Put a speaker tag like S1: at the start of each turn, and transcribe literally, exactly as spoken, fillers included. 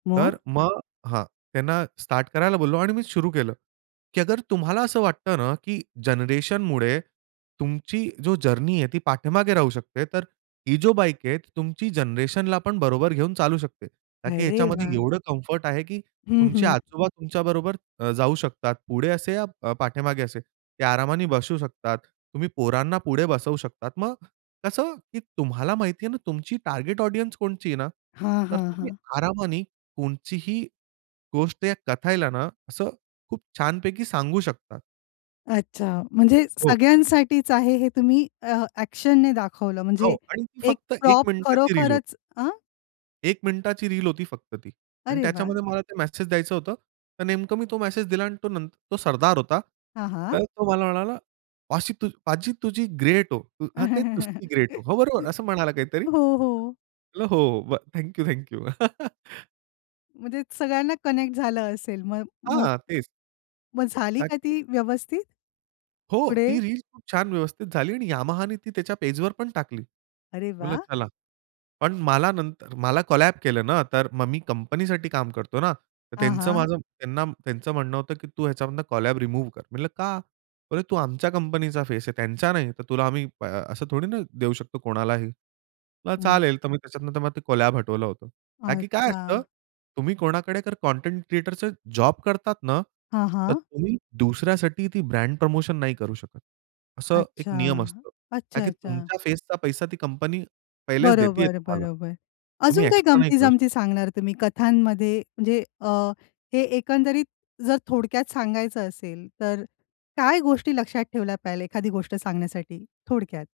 S1: तर
S2: मग?
S1: मग हां. त्यांना स्टार्ट करायला बोललो आणि मी सुरू केलं, की अगर तुम्हाला असं वाटतं ना की जनरेशनमुळे तुमची जो जर्नी आहे ती पाठीमागे राहू शकते तर, ही जो बाईक आहे तुमची जनरेशनला पण बरोबर घेऊन चालू शकते. कारण की
S2: अरे
S1: ह्याच्यामध्ये
S2: वाह!
S1: एवढं कम्फर्ट आहे की
S2: हं,
S1: तुमचे
S2: हं.
S1: आजोबा तुमच्याबरोबर अ, जाऊ शकतात. पुढे असे या पाठीमागे असे ते आरामाने बसू शकतात. तुम्ही पोरांना पुढे बसवू शकतात मग कसं, की तुम्हाला माहिती आहे ना तुमची टार्गेट ऑडियन्स कोणची आहे ना.
S2: हां,
S1: तर
S2: हां,
S1: तुम्ही
S2: हां.
S1: आरामानी कोणचीही गोष्ट या कथाला ना, असं खूप छानपैकी सांगू शकता.
S2: अच्छा. म्हणजे
S1: हो.
S2: सगळ्यांसाठीच आहे हे तुम्ही अ, ॲक्शनने दाखवलं म्हणजे,
S1: हो. आणि ती
S2: एक
S1: फक्त एक
S2: प्रॉप
S1: मिनिटाची रील होती.
S2: खरोखरच अ
S1: एक मिनिटाची रील होती फक्त ती. आणि
S2: अरे वाह!
S1: त्याच्यामध्ये मला ते मेसेज द्यायचं होतं. तर नेमकं मी तो मेसेज दिला आणि तो नं तो सरदार होता.
S2: हां, हां.
S1: तर तो मला म्हणाला "पाशी पाजी तुझी ग्रेट हो!" तू हां, तेच. "तुस्सी ग्रेट हो!" हो. बरोबर. असं म्हणाला काहीतरी.
S2: हो, हो.
S1: म्हणल "हो, हो. Thank you, thank you."
S2: म्हणजे सगळ्यांना कनेक्ट झालं असेल म मग.
S1: हां, तेच.
S2: मग झाली
S1: का
S2: का
S1: की
S2: ती व्यवस्थित?
S1: हो. ती
S2: पुढे?
S1: रील्स खूप छान व्यवस्थित झाली आणि Yamahaनी ती त्याच्या पेजवर पण टाकली.
S2: अरे
S1: मी म्हटलं
S2: वाह!
S1: चला. पण मला नंतर मला कोलॅब केलं ना, तर मग मी कंपनीसाठी काम करतो ना. तर
S2: हां,
S1: त्यांचं
S2: हां.
S1: माझं त्यांना त्यांचं म्हणणं होतं की "तू ह्याच्यामधनं कोलॅब रिमूव्ह कर." म्हटलं, "का?" बोलले, "अरे! तू आमच्या कंपनीचा फेस आहे, त्यांचा नाही, तर तुला आ आम्ही ब अ, असं थोडी ना देऊ शकतो कोणालाही." म्हंल
S2: हं.
S1: "चालेल!" तर मी त्याच्यात नंतर मला ते कोलॅब हटवलं होतं. का की काय असतं
S2: अच्छा.
S1: तुम्ही कोणाकडे तर कंटेंट क्रिएटरचे जॉब करतात ना.
S2: हां,
S1: तर
S2: हां.
S1: तुम्ही दुसऱ्यासाठी ती ब्रँड प्रमोशन नाही करू शकत. असं एक
S2: अच्छा.
S1: नियम असतो. का की
S2: अच्छा-अच्छा.
S1: तुमच्या फेसचा पैसा ती कंपनी पहिलेच देतेय
S2: बरोबर,
S1: तुम्हाला.
S2: बरोबर.
S1: तो
S2: अजून काही
S1: एक्स्ट्रा नाही करू शकतं.
S2: गमती-जमती सांगणार तुम्ही कथांमध्ये? म्हणजे अ, हे एकंदरीत जर थोडक्यात सांगायचं असेल तर, काय गोष्टी लक्षात ठेवल्या पाहिजेल एखादी गोष्ट सांगण्यासाठी थोडक्यात?